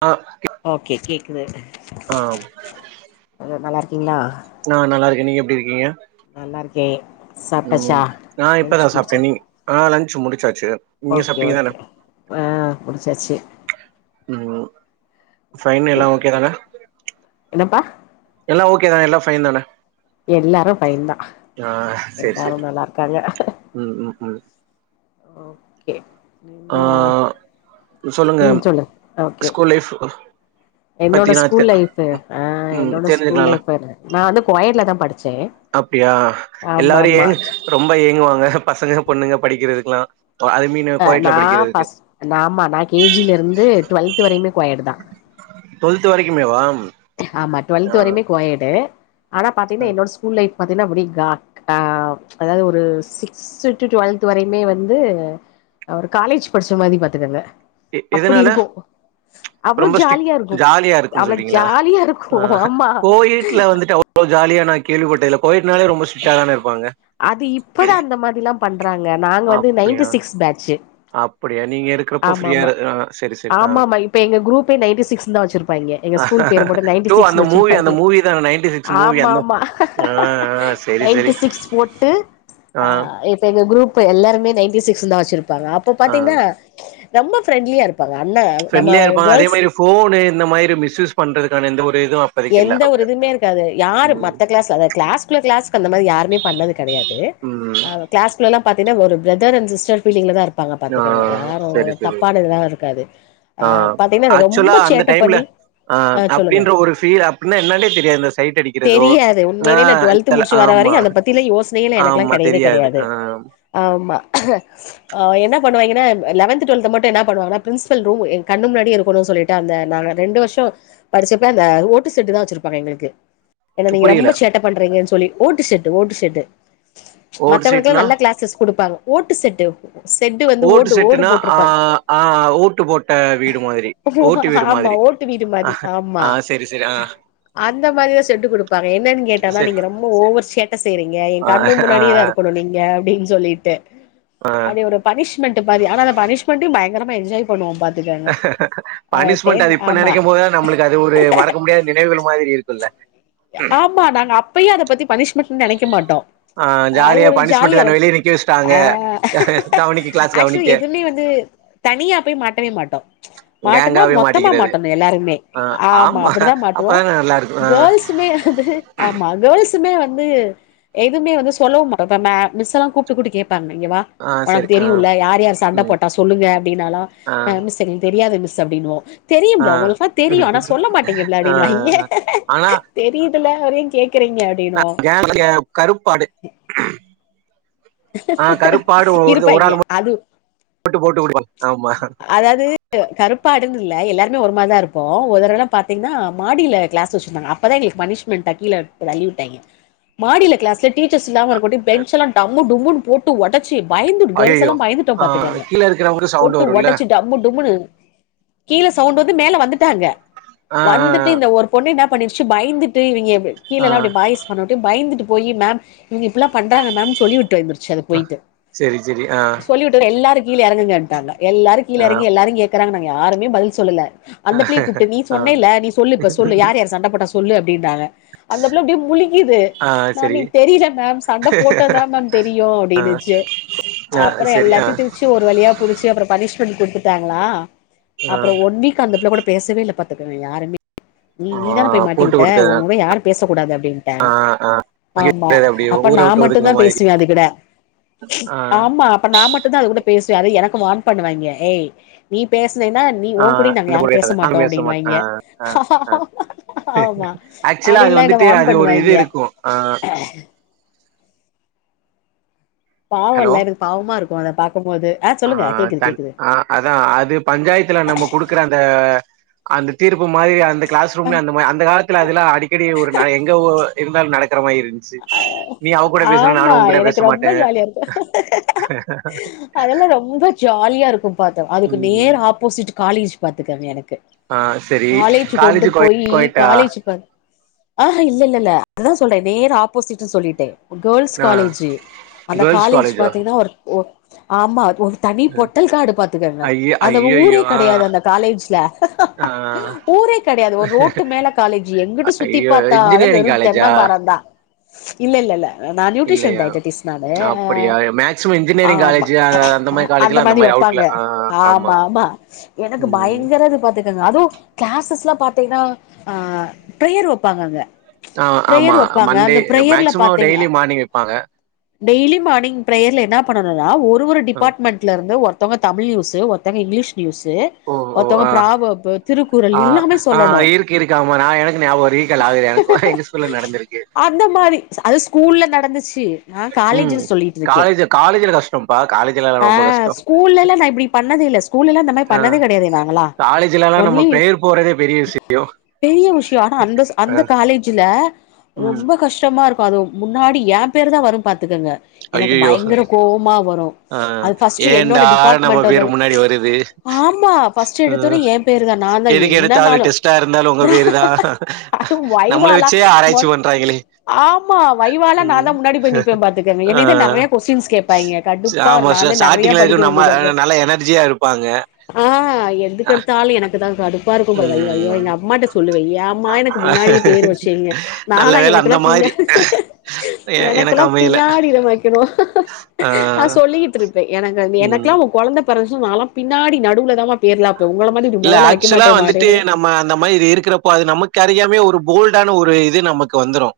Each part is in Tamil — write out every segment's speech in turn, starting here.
அ ஓகே கேக்குது அத நல்லார்க்கீங்ளா ஆ நல்லாருக்கே நீங்க எப்டிருக்கீங்க நல்லாருக்கேன் சாப்ட்டாச்சா நா இப்பதா லஞ்ச் சாப்ட்டே முடிச்சா நீ ஆ லன்ட்சு முடிச்சாச்சு நீங்க ஓகே சாப்ட்டீங்க தான ஓகே ஆ முடுச்சாச்சு ம் ஃபைன் எல்லா ஓகே தான என்னப்பா எல்லா ஓகே தான எல்லா ஃபைன் தான எல்லாரு ஃபைன் தா ஆ சேரி எல்லாரு சேரி நல்லாருக்காங்க ம் ம் ம் ஓகே ஆ நீன்த சொல்லுங்க ம் சொல்லு ஓகே ஸ்கூல் லைஃப் என்னோட பத்தினா தெ ஸ்கூல் லைஃப் ஆ ம் என்னோட ஸ்கூல் தெரிஞ்சுக்கலால லைஃப் நா வந்து கோயர்ட்ல தா படிச்சே அப்டியா ஆமா எல்லாரு ஆமா ஏங்கு ரொம்ப ஏங்குவாங்க பசங்க பொண்ணுங்க படிக்கிறதுக்ல்லா [unintelligible] அ நா ஃபர்ஸ்ட் நா ஆமா நா கே ஜிலருந்து டுவல்த் வரையுமே கோயடு தான் டொல்த்து வரைக்குமேவா ஆமா டுவல்த் ஆ வரையுமே கோயடு ஆனா பாத்தீங்ன்னா என்னோட ஸ்க் கூல் லைஃப் பாத்தீங்ன்னா அப்டே கா அ அதாவ்து ஒரு சிக்ஸ் ஸ் டு டுவல்த் வரையுமே வந்து ஒரு காலேஜ் படிச்ச மாறி பாத்துக்கங்க எ அப்புடி எதனால இருக்கூ அவ்ளோ ரொம்ப ஸ்ட்ரிக் ஜாலியா இருக்கூ ஜாலியா இருக்குன்னு அவ்ள சொல்றீங்களா ஜாலியா இருக்கூ ஆமா ளோ ஜாலியா நா கேள்விப்பட்டே இல கோயட்டனாலே ரொம்ப ஸ்ரிக்டா தானே இருப்பாங்க அது இப்பதா அந்த மாதிரில்லா பண்றாங்க நாங்க வந்து நைன்டி சிக்ஸ் பேட்ச்சு அப்படியா நீங்க இருக்கிற ஆமா ஆமா ஆமா ஆமா இப்ப எங்க குரூப்பே நைன்டி சிக்ஸ்ன் தா வச்சிருப்பாங்ஞ எங்க ஸ்கூல் பேர போட்டு நைன்டி ஓ அந்த சிக்ஸ்னு மூவி அந்த வச்சிருப்பாய்ங்ஞ மூவி தான நைன்டி சிக்ஸ் மூவி ஆமா அந்த ஆமா ஆ ஆ சரி சரி நைன்டி சிக்ஸ் போட்டு ஆ இப்ப எங்க குரூப் எல்லாருமே நைன்டி சிக்ஸ்ன் தான் வச்சிருப்பாங்க அப்ப ஆ பாத்தீங்ன்னா ரொம்ப ஃப்ரெண்ட்லியா இருப் ருப்பாங்க அண்ணா நம்ம ஃப்ரெண்ட்லியா இருப்பாங்க அதே கேர்ள்ஸ் மாரி ஃபோனு இந்த மாரி மிஸ்யூஸ் பண்ணுறதுக்கான எந்த ஒரு இதுவு அப்பதைக்கு இல்ல எந்த ஒரு அப்டியா இதுமே இருக்காது யாரு ம் மத்த கிளாஸ்ல அதாவ்து கிளாஸ்குள்ள கிளாஸ்க்கு அந்த மாரி யாருமே பண்ணது கெடையாது ம் அ கிளாஸ்குல்லலாம் பாத்தீங்ன்னா ஒரு பிரதர் அண்ட் சிஸ்டர் ஃபீலிங்ல தான் இரு ப்பாங்க ஆ பாத்துக்கங்க யாரு சரி சரி தப்பானதுலா இருக்காது ஆ பாத்தீங்கன்னா ஆக்சுவலா ரொம்ப அந்த சேட்ட டைம்ல பண்ணி அ ஆ சொல்லுங்க அப்டின்ற ஒரு ஃபீல் அப்டின்னா என்னன்டே தெரியாது சைட் அடிக்கிறதோ தெரியாது ஆ உண்மையிலே நா டுவல்த் முடிச்சு வர ஆமா வரையும் அதை பத்தில யோசனைையில எனக்கெல்லா ஆமா கெடையவே தெரியாது கெடையாது ஆ ஆமா அ என்ன பண்ணுவாங்ஞன்னா லெவன்த் டுவல்த்த மட்டு என்ன பண்ணுவாகனா ப்ரின்ஸ்பல் ரூம் கண்ணு முன்னாடி இருக்கனு சொல்லிட்டு டு அந்த நாங்க ரெண்டு வருஷொ படிச்சப்ப அந்த ஓட் டு செட்டு தா வச்சிருப்பாங்க எங்களுக்கு ஏன்னா நீங்க புரியல ரொம்ப சேட்ட பண்றீங்கன் சொல்லி ஓட்டு செட்டு ஓட்டு செட்டு ஓட்டு மத்தவங்களுக்கெல்லா சீட்னா நல்லா க்ளாசஸ் குடுப்பாங்க ஓட்டு செட்டு செட்டு வந்து ஓட்டு ஓடு செட்டுனா அ போட்டிருப்பாங்க ஆ ஓட்டு போட்ட வீடு மாறி ஓட்டு வீடு ஆமா மாத்ரி ஓட்டு வீடு மாதி ஆமா ஆ செரி செரி ஆ அந்த மாறிதா செட்டு கொடுப்பாங்க என்னன்னு கேட்டனா செரி நீங்க ரொம்ப ஒவர் சேட்ட செய்யறீங்க என் ஆ கண்ணு‌ ஆ முன்னாடியேதா இருக்கு குனு நீங்க அப்டின் சொல்லிட்டு டு ஆ அது ஒரு பனிஷ்மெண்ட் பாதி ஆனா பனிஷ்மெண்டயு பயங்கரமா என்ஜாய் பண்ணுவோ பாத்துக்க பனிஷ்மெண்ட்ட அது இப்ப நெனைக்கும் போதுதா நம்மளுக்கு அது ஒரு மறக்க முடியாத நினைவுகள் மாதிரி இருக்குல்ல ஆமா நாங்க அப்பயையே அத பத்தி பனிஷ்மெண்ட்ன்னு நெனைக்க மாட்டோ ஆ அது ஜாலியா ஒரு பனிஷ்மெண்ட் ஜாலியா தான இருக்கூ வெளிய நிக்க வச்சுட்டாங்க அ கவனிக்க கிளாஸ் ஆக்சுவலி கவனிக்க எதுமே வந்து தனியா போய் மாட்டவே மாட்டோ மாட்டனா கேங்காவே மொத்தமா மாட்டிக்கிறது மாட்டணு எல்லாருமே ஆமா அப்படிதா மாட் அப்பதான நல்லா இருக்கூ துமே அது ஆமா கேர்ள்ஸ் த்துமே வந்து எதுமே வந்து சொல்லவூ மே மிஸ்ஸலா கூட்டு கூட்டு கேப்பாங்க இங்க வா ஆ உனக்கு சரி ஆ தெரியுல யார் யார் சண்ட ம் போட்டா சொல்லுங்க அப்டின்னாலா ஆ மிஸ் தெரிந் தெரியாது மிஸ் அப்டின்னுவோ ஆ தெரியும்புள உங்களுக்குலா தெரியு ஆனா சொல்ல மாட்டேங்கபிள ஆ அப்டின்னுவாய்ங்க ஆனா தெரியுட்டுல அப்ற ஏ கேக்குறீங்க அப்டின்னு [inaudible] கருப்பாடு ஆ கருப்பாடு ஒரு இருப்பாய்ங்க ஆள் அது மட்டு போட்டு குடுப்பாங் ஆமா கருப்பாடுன்னுல்ல எல்லாருமே ஒரு மாரிதா இருப்போ ஒரு தடவ பாத்தீங்னா மாடில கிளாஸ் வச்சிருந்தாங்க அப்பதா எங்களுக்கு பனிஷ் மென்ட்டா கீழ தள்ளி விட்டாய்ங்க மாடில கிளாஸ்ல டீச்சர்ஸ்லா வருங்காட்டி பெஞ்செல்லாம் டம்மு டும்முன் போட்டு ஒடச் சி பயந்துட் கேர்ள்ஸ் ஐயயோ எல்லா பயந்துட்டோ ஆ பாத்துக்கங்க கீழ இருக்கிறவங்களுக்கு சவுண்ட் போட்டு வருல்ல ஒடைச்சிட் டம்மு டுமீமுனு கீழே சவுண்ட் வந்து மேல வந்துட்டாங்க ஆ வந்துட்டு ஆ இந்த ஒரு பொண்ணுா என்ன பண்ணிருச்சு பயந்துட்டு இவிங்க ஆ கீழல்லா அப்டி பாய்ஸ் பண்ணுட்டு பயந்துட்டு போய் மேம் இங்க இப்பெல்லா பண்றாங்க மேம் சொல்லி வுட்டு வந்துருச் சு அது ஆ போயிட்டு செரி செரி ஆ சொல்லிவுட்டு எல்லாரு கீழே எறங்குங்கன்ட்டாங்க எல்லாரு கீழ ஆ எறங்கி எல்லாரயூ கேக் கிறாங்க யாருமே பதில் சொல்லல அந்த ஆ பிள்ளய கூப்ட்டு நீ சொன்னேல்ல நீ சொல்லு இப்ப சொல்லு யார் யார் சண்ட போட்டா சொல்லு அப்டின்டாங்க அந்த புள்ள அப்டி முழிக்கிது ஆ ந நீ செரி தெரில மேம் சண்ட போட் டதா மேம் தெரியு அப்டினுச்சு ஆ அப்றோ செரி ஆ எல்லாத்தையு துவிச் டு ஒரு வழியா புடிச்சு அப்றோ பனிஷ்மென்ட் குடுத்துட்டாங்களா ஆ அப்பறோ ஒன் வீக் அந்த பிள்ள கூட பேசவே இல்ல பாத்துக்கங்க யாருமே நீ ஆ நீ தானே போய் மாட்டி போட்டு விட்ட குடுத்தது உங்கூட யாரு பேச கூடாது அப்டின்ட்டே ஆமா அப்டியே அப்ப ஊர நா விட்டு மட் ஒதுக்குன டுதா மாதிரி பேசுவே அதுகூட ஆ ஆமா அப்ப நா மட்டுதா அதுகூட பேசுவே அதூ எனக்கு வார்ன் பண்ணுவாய்ங்க ஏய் நீ பேசுனேன்னா நீ ஆ உங்கூடயூ நாங்க யாரு பேச நானு மாட்டோ மாட்ட ஆ அப்டின்னுவாய்ங்க ஆ ஆமா ஆக்சுவலா அது அப்டின்லா என்ன வந்துட்டு வார்ன் அது ஒரு இது பண்ணுவாய்ங்க இருக்கூ ஆ பாவோ ஹலோ இல்ல எனக்கு பாவமா இருக்கூ அத பாக்கும்போது ஆ சொல்லுங்க கேக்குது தன் கேக்குது ஆ அதா அது பஞ்சாயத்துல நம்ம குடுக்கற அந்த அந்த தீர்ப்பு மாரி அந்த கிளாஸ் ரூம்ல அந்தமா அந்த காலத்துல அதெல்லா அடிக்கடி ஒரு நா எங்க ஓ இருந்தாலு நடக்கிற மாரி இரு சு அ நீ அவ கூட பேசுற ஆமா நானு உன் கூட எனக்கு பேச ரொம்ப மாட்டே ஜாலியா அதெல்லா ரொம்ப ஜாலியா இருக்கூ பாத்தோ அதுக்கு நேர் ம் ஆப்போசிட் காலேஜ் பாத்துக்கோங்க எனக்கு ஆ சரி காலேஜ் கொண்டு கோ போயி கோயட்டா காலேஜு பாத் ஆஹ இல்லல்லல அதா சொல்றே நேர் ஆப்போசிட்டு சொல்லிட்டே கேர்ள்ஸ் ஆ காலேஜு அந்த கேர்ள்ஸ் காலேஜ் காலேஜா பாத்தீங்னா ஒர் ஒர் ஆமா ஒரு தனி பொட்டல் காடு பாத்துக்கங்க ஐய அந்த ஊரே ஐயய்யோ ஆ கெடையாது அந்த காலேஜ்ல ஆ ஊரே கெடையாது ஒரு ரோட்டு மேல காலேஜு எங்கிட்டு சுத்தி ஐயோ பாரக்ஷத்தாலு இன்ஜினியரிங் வெறு காலேஜா தென்ன மரந்தா இல்லல்லல நா நியூட்ரிஷன் இல்லையா டயடிடிஸ் நானு அப்படியா மேக்சிமம் இன்ஜினியரிங் ஆமா காலேஜ் மாரி அந்த காலேஜ்ல மாரி அவுட்ல வெப்பாங்க ஆ ஆமா ஆமா எனக்கு ம் பயங்கரது பாத்து கங்க அதூ கிளாஸஸ்லா பாத்தீஙன்னா ப்ரேயர் வெப்பாங்க அங்க ஆ பிரேயர் ஆமா வப்பாங்க மண்டே அந்த பிரேயர்ல மேக்சிமோ பாத்தீங்கன்னா டெய்லி மார்னிங் வெப்பாங்க டெய்லி மார்னிங் பிரேயர்ல என்ன பண்ணனுனா ஒரு ஒரு ஆ டிபார்ட்மெண்ட் லருந்து ஒருத்தவுங்க தமிழ் நியூஸு ஒருத்தங்க இங்கிலீஷ் நியூஸு ஓ ஓ ஒருத்தவங்க ஆ ப்ராவர்ப்பு திருக்குறள் ஆ எல்லாமே ஆ சொல்லணு இருக்கு இருக்கு ஆமா நா எனக்கு ஞாபோ ரீகால் ஆகுது எனக்கூ எங்க ஸ் ஸ்கூல்ல நடந்திருக் இந்த மாரி அது ஸ்கூல்ல நடந்துச்சு நான் ம் காலேஜில் சொல்லிட்ருக்கே காலேஜ் காலேஜ்ல கஷ்டம்ப்பா காலேஜ்லலா ஆ ரொம்ப கஷ்டோ ஸ்கூல்லல நா இப்டி பண்ணதில்ல ஸ்கூல்லலா இந்த மாதிரி ஆ பண்ணதே கெடையாது நாங்கலா காலேஜ்லலா நம்ம ஒன்லி பிரேயர் போறதே பெரிய விஷயோ பெரிய விஷ்யே ஆனா அந்தஸ் அந்த காலேஜுல ஆ ம் ரொம்ப கஷ்டமா இருக்கும் அது முன்னாடி என் பேரு தான் வரும் பாத்துக்கங்க எனக்கு ஐயையோ பயங்கர கோபமா வரும் ஆ அது ஃபர்ஸ்ட்ட் என்னோட ஏன்டா நம்ம டிபார்ட்மெண்ட பேரு வ த முன்னாடி வருது ஆமா பஃர்ஸ்ட் ஆ எடுத்தோனே என்ன் போயிருதான் நான் தான் எதுக்கு எடுத்தாலு என்னனாலும் டெஸ்ட்டா இருந்தாலு உங்க பேரு தா அது நம்மள வைவாலா வச்சே ஆராய்ச்சி பண்றாங்களே ஆமா வைவாலா நான் ம் தான் முன்னாடி போய் நிப்பேன் பாத்துக்கோங்க ஆ என்னதான் நிறைய கொஸ்டின்ஸ் கேட்பாங்க கடுப்பா ஆமா நான் வந்து நிறைய ஸ்டார்டிங்ல இருக்க படிக்க நம்ம வேண்டியது வந்துரும் நல்லா எனர்ஜியா இருப்பாங்க ஹா எதுக்கெடுத்தாலும் எனக்கு தான் கடுப்பா இருக்கும் ஐயோ எங்க ம் அம்மா கிட்ட சொல்லுவேன் ஏம்மா எனக்கு முன்னாடி பேர் வச்சீங்க நல்ல நாலா வேல எனக்கு அந்த எனக்கு இல்ல மாரி எ எனக்கு எனக்கெல்லாம் அமையல பின்னாடி எல்லாம் வைக்கணும் ஆ நான் சொல்லிட்டு இருப்பேன் எனக்கு ம் எனக்கெல்லாம் குழந்தை பிறந்துச்சுன்னா எனக்கு பின்னாடி நடுவுல தாமா பேர்லாப்ப உங்களம் இல்ல ஆக்சுவலா வந்துட்டு நம்ம அந்த மாதிரி இருக்கிறப்ப இப்ப அது நமக்கு அறியாமே ஒரு போல்டான ஒரு இது நமக்கு வந்துரும்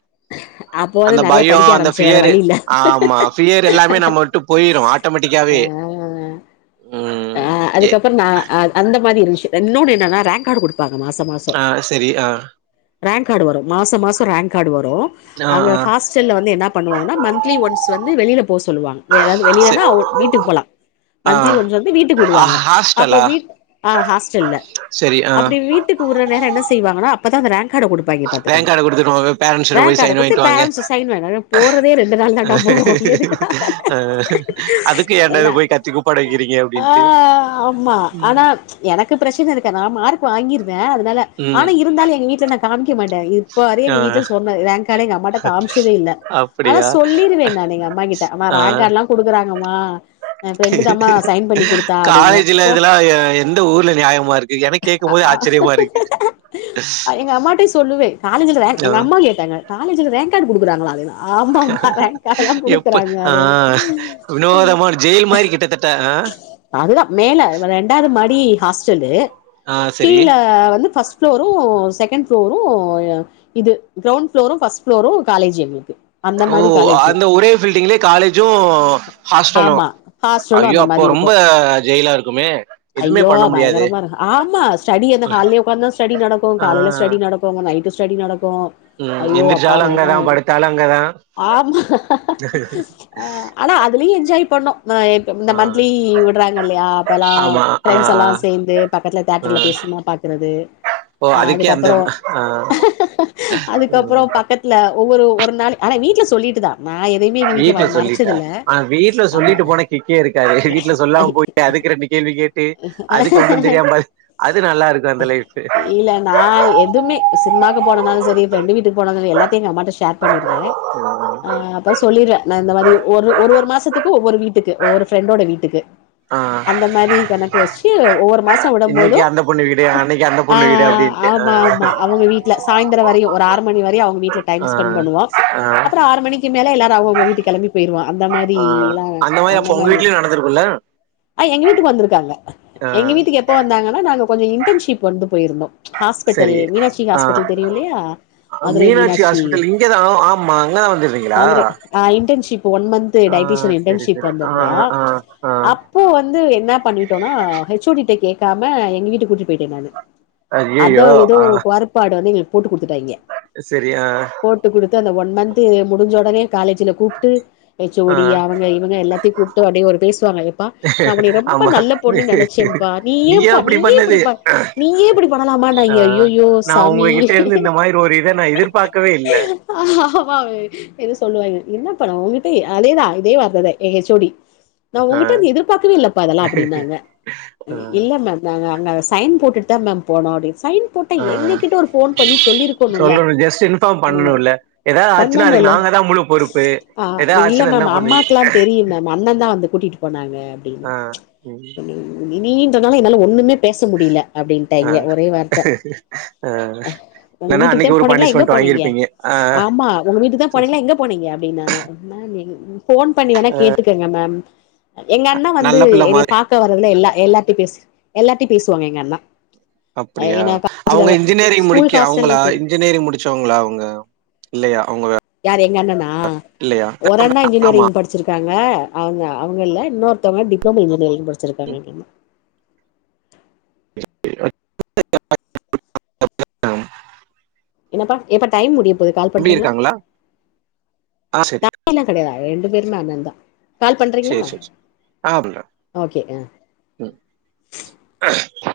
அப்போ வந்து அந்த நெறைய பயம் படிக்க அந்த ஆரம்பிச்சே வேற பியர் வழி இல்ல ஆமா பியர் எல்லாமே நம்ம விட்டு போயிரும் ஆ ஆட்டோமேட்டிக்காவே உம் ஆ அதுக்கப்புறம் ந அந்த மாதிரி இரு இன்னொன்னு என்னன்னா ரேங்க் கார்டு கொடுப்பாங்க மாச மாசம் ஆஹ் சரி ஆஹ் ரேங்க் கார்டு வரும் மாசம் மாசம் ரேங்க் கார்டு வரும் ஆ அங்க ஆ ஹாஸ் செல் வந்து என்ன பண்ணுவாங்கன்னா மந்த்லி ஒன்ஸ் வந்து வெளியில் போ சொல்லுவாங்க இப்ப ஏதாவது ச வெளியிலா வீட்டுக்கு போலாம் ஆ மந்தலி கொஞ்சம் வீட்டு ஆ கூடுவாங்க அப்போ ஹாஸ்டலா வீட் ஹாஸ்டல்ல சரி ஆ அப்படி வீட்டுக்கு ஒரு ஒரு நேரம் என்ன செய்வாங்கோ அப்பதா அந்த ராங்கட கொடு வாங்கி ரேங்க் பாத்துக்காங்க கார்டு குடுத்துருவாங்க பேரண்ட்ஸ்ட போய் ரேங்காட சைன் கொடுத்து வாங்கிட்டு வாங்க பேரன்ஸ் சைன் பண்ண போறதே ரெண்டு நாள் தான் போறோம் எதுக்கு தா ஆஹ அதுக்கு என்ட போய் கத்தி கூப்பாடு வைக்கிறீங்க ஆ அப்டின்ட்டு ஆமா ஆனா ம் எனக்கு பிரச்சனை இருக்கே நான் மார்க் வாங்கிருவேன் அதனால ம் ஆனா இருந்தாலும் எங்க வீட்டல நான் காமிக்க மாட்டேன் இப்ப அ வரையும் எங்க ஆ வீட்டுல சொன்னே ரேங்க் கடை எங்க அம்மாகிட்ட காமிச்சதே இல்ல ஆனா அப்படியா? சொல்லிடுவேன் நான் எங்க அம்மா கிட்ட ஆனா ஆ. ரேங்க்கார்ட் எல்லாம் கொடுக்குறாங்கம்மா ய பிரண்டு தாமா சைன் பண்ணி கொடுத்தா அப்படி என்பேன் காலேஜ்ல இதெல்லாம் எ எந்த ஊர்ல நியாயமா இருக்கு? எனக்கு ஆ கேட்கும்போதே ஆ ஆச்சரியமா இருக்கு. [unintelligible] எங்க அம்மா கிட்ட சொல்லுவே காலேஜ்ல ரேங்க் ஆ. எங்க அம்மா கேட்டாங்க காலேஜ்ல ரேங்க் கார்டு கொடுக்குறாங்கள அததான் ஆமாமா ரேங்காடெல்லாம் எப்ப குடுக்குறாங்க ஆ அட வினோதமான ஜெயில் மாரி கிட்டத்தட்ட. ஆ. அதுதான் மேல ரெண்டாவது மாடி ஹாஸ்டலு ஆ சரி. கீழ வந்து பஸ்ட் ஃப்ளோரும் செகண்ட் ஃப்ளோரும் இது கிரௌண்ட் ஃப்ளோரும் ஃபஸ்ட் ஃப்ளோரும் காலேஜ் எங்களுக்கு அந்த ஓ மாரி காலேஜு அந்த ஒரே பீல்டிங்லயே காலேஜும் ஹாஸ்டலும் ஆமா ஹாஸ்டலு ஐயோ அந்த அப்போ மாரி இருக்கு ரொம்ப ஜெயிலா இருக்குமே எதுவுமே ஐயோ பண்ண முடியாதே! பயங்கரமா இருக்கும் ஆமா ஸ்டடி அந்த ஹால்ல உக்காந்தா ஸ்டடி நடக்கும் ஆ. காலையில ஸ்டடி நடக்கும் இப்போங்க நைட்டு ஸ்டடி நடக்கும் ம். அயோ அப்பா எந்திரிச்சாலும் அங்க நாதா தான், படுத்தாலும் அங்க தான். ஆமா ஆஹ் ஆனா அதுலயும் என்ஜாய் பண்ணோம் இந்த ஆ. மந்த்லி விடுறாங்க இல்லையா அப்போலாம் ஆமா. ஆ, ஃப்ரெண்ட்ஸ் ஆ, எல்லாம் சேர்ந்து பக்கத்துல ஆ. தேட்டர்ல பேசும்மா பார்க்கறது ஓ! அதுக்கே அந்த அதுக்கப்புறம் ஆ. ம். அதுக்கப்புறம் பக்கத்துல ஒவ்வொரு ஒரு நாள் ஆனா வீட்டுல சொல்லிட்டு தான் வீட்லசொல்லிட்டா ஆ வீட்ல ஆமா சொல்லிட்டு போனா கிக்கே இருக்காது வீட்ல சொல்லாம போய் க அதுக்கு ரெண்டு கேள்வி கேட்டு அதுக்கு ஒண்ணு தெரியாம அது நல்லா இருக்கு அந்த லைஃப் இல்ல நா எதுமே சினிமாக்கு போனனாலு சரி ஃப்ரெண்டு வீட்டுக்கு போனாலு எல்லாத்தியு எங்க அம்மாட்ட ஷேர் பண்ணிடுவே ம் ஆஹ் அப்போ சொல்லிறேன் நான் இந்த மாதிரி ஒரு ஒரு ஒவ்வொரு மாசத்து ஒவ்வரு வீட்டுக்கு ஒவ்வொருஃப்ரெண்டோட வீட்டுக்கு ஆஹ அந்த மாதிரி கணக்கு வச்சு ஒவ்வொரு மாசம் சாப்பட போது இன்னைக்கு அந்த பொண்ணு வீடு அன்னைக்கு அந்த ஆ பொண்ணு வீடு ஆ அப்டின்ட்டு ஆ ஆமா ஆமா அவங்க வீட்டுல சாயந்திர வரையுஸஒரு ஆறு மணி வரையு அவுங்க வீட்டல ஆ டைம் ஸ்பெண் பண்ணுவோ ஆ அப்றோ ஆறு மணி க்கு மேல எல்லாரு அவுங்க அவுங்க வீட்டுகு கெளம்பி போயிடுவோ அந்த மாரி ஆ எல்லா மாரி அந்த அப்ப உங்க மாரி வீட்லையு நடந்துருக்குல்ல ஆ எங்க வீட்டுக்கு வந்துருக்காங்க எங்க வீட்டுக்கு வந்தாங்கனா எப்ப வந்தாங்கன்னா கொஞ்சோ இன்டன்ஷிப் வந்து போயிருந்தோ ஹாஸ்பிட்டல் சரி மீனாட்சி ஆ ஹாஸ்பிட்டல் தெரியு இல்லயா மீனாட்சி ஹாஸ்பிட்டல் இங்கதா ஓ ஆமா அங்கதா வந்துட்ந்தீங்களா அ இன்டென்ஷிப் ஒன் மன்த் டயடிஷியன் சரி இன்டர்ன்ஷிப் சரி ஆ வந்துருந்தோ ஆ அப் ஆ ஆ அப்போ வந்து என்ன பண்ணிட்டோன்னா எச் ஓ டிட்ட கேக்காம எங்க வீட்டுகூட்டிட்டு போயிட்டே நானு அதோ ஐயையோ இதோ ஆ ஒரு குயர்பாடு வந்து எங்களுக்கு போட்டு குடுதுட்டாய்ங்க சரி ஆ போட்டு குடுத்து அந்த ஒன் மன்த்து முடிஞ்ச ஒடனே காலேஜ்ல கூப் ட்டு எச் ஓ ஆ டி அவங்க இவங்க எல்லாத்யு கூப்ட்டு அப்டே ஒரு பேசுவாங்க எப்பா நா ஒன்ய ரொம் ப ஆமா நல்ல பொண்ணு நெனைச்சேப்பா நீ நீயா ஏன்பா அப்டி நீயே இப்டி பண்ணது நீயே இப்டி ஆ பண்ணலாமானங்யே நா உங்ககிட்டெர்ந்து இந்த மாதிரி ஒரு இத நா எதிர்பாக்கவே இல்ல ஆமாங் எது சொல்லுவாய்ங்க என்ன படோ உங்கிட்ட அதேதா இதே வர்த்ததெ எ ஹெச் ஓ டி நா ஆ உங்கிட்டருந்து எதிர்பாக்கவே இல்லப்பா இதெலா அப்டின்னாங்க ஆ இல்ல மேம் மேம் அங்க சைன் போட்டுட்டே மேம் போனோவே சைன் போட்டா ஆ எங்ககிட்ட ஒரு போன் பண்ணி சொல்லிருக்கனுல்ல சொல்லணு ஜஸ்ட் இன்ஃபார்ம் அங்க பண்ணணுல்ல ஏதாவது ஆச்சுன்னா அதுக்கு பண்ணனுல்ல நாங்க தா முழு பொறுப்பு ஆ ஏதாவது இல்ல ஆச்சுன்னா என்ன மேம் பண்ணுவீங்க அம்மாக்கலா தெரியு மேம் அண்ணதா வந்து கூட்டிட் போனாங்க ஆ உம் நீ இன்றனால என்னால ஒண்ணுமே பேச முடியேல ஆ அப்டின்ட்டாய்ங்க ஒரே வார்த்த ஆ அ உங்க இல்லன்னா வீட்டுக்குத்தே அன்னைக்கு ஒரு போனீங்ளா எங்க பனிஷ்மெண்ட் போனீங்க வாங்கிருப்பீங்க ஆ ஆமா உங்க வீட்டுக்கு தா போனீங்ளா எங்க போனீங்க அப்டினாங்க மேம் நீங் போன் பண்ணி வேணா கேட்டுக்கங்க மேம் எங்க அண்ணவந்து நல்ல பிள்ள என்னய மாரி பாக்க வர்றதுல எல்லா எல்லார்டியு பேசு எல்லார்டியு பேசுவாங்க எங்க அண்ணா அப்டியா ஏன்னா அவுங்க இன்ஜினியரிங் ஸ்கூல் முடிக்க ஹாஸ்டல்யு அவங்களா தெரி இன்ஜினியரிங் முடிச்சவங்ளா அவுங்க யாரு எங்க அண்ணனா இல்லையா ஒரு அண்ணா ஆமா இஞ்சினியரிங் படி ச்சுருக்காங்க அவுங்க அவுங்க இல்ல இன்னொருத்ங்க டிப்ளமோ இன்ஜினியரிங் முடிச்சிருக்காங்க எங்க அண்ண [unintelligible] [unintelligible] என்னாப்பா யப்பா டைம் முடிய போது கால் தம்பி பண்றீங்ளா இருக்காங்களா ஆ ட சரி அக்கா எல்லா கெடயாது ரெண்டு பேருமே அண்ண தா கால் பண்றீங்ளா சரி சரி சரி. ஆ அப்படிங்களா? ஓகே அ ம் [unintelligible]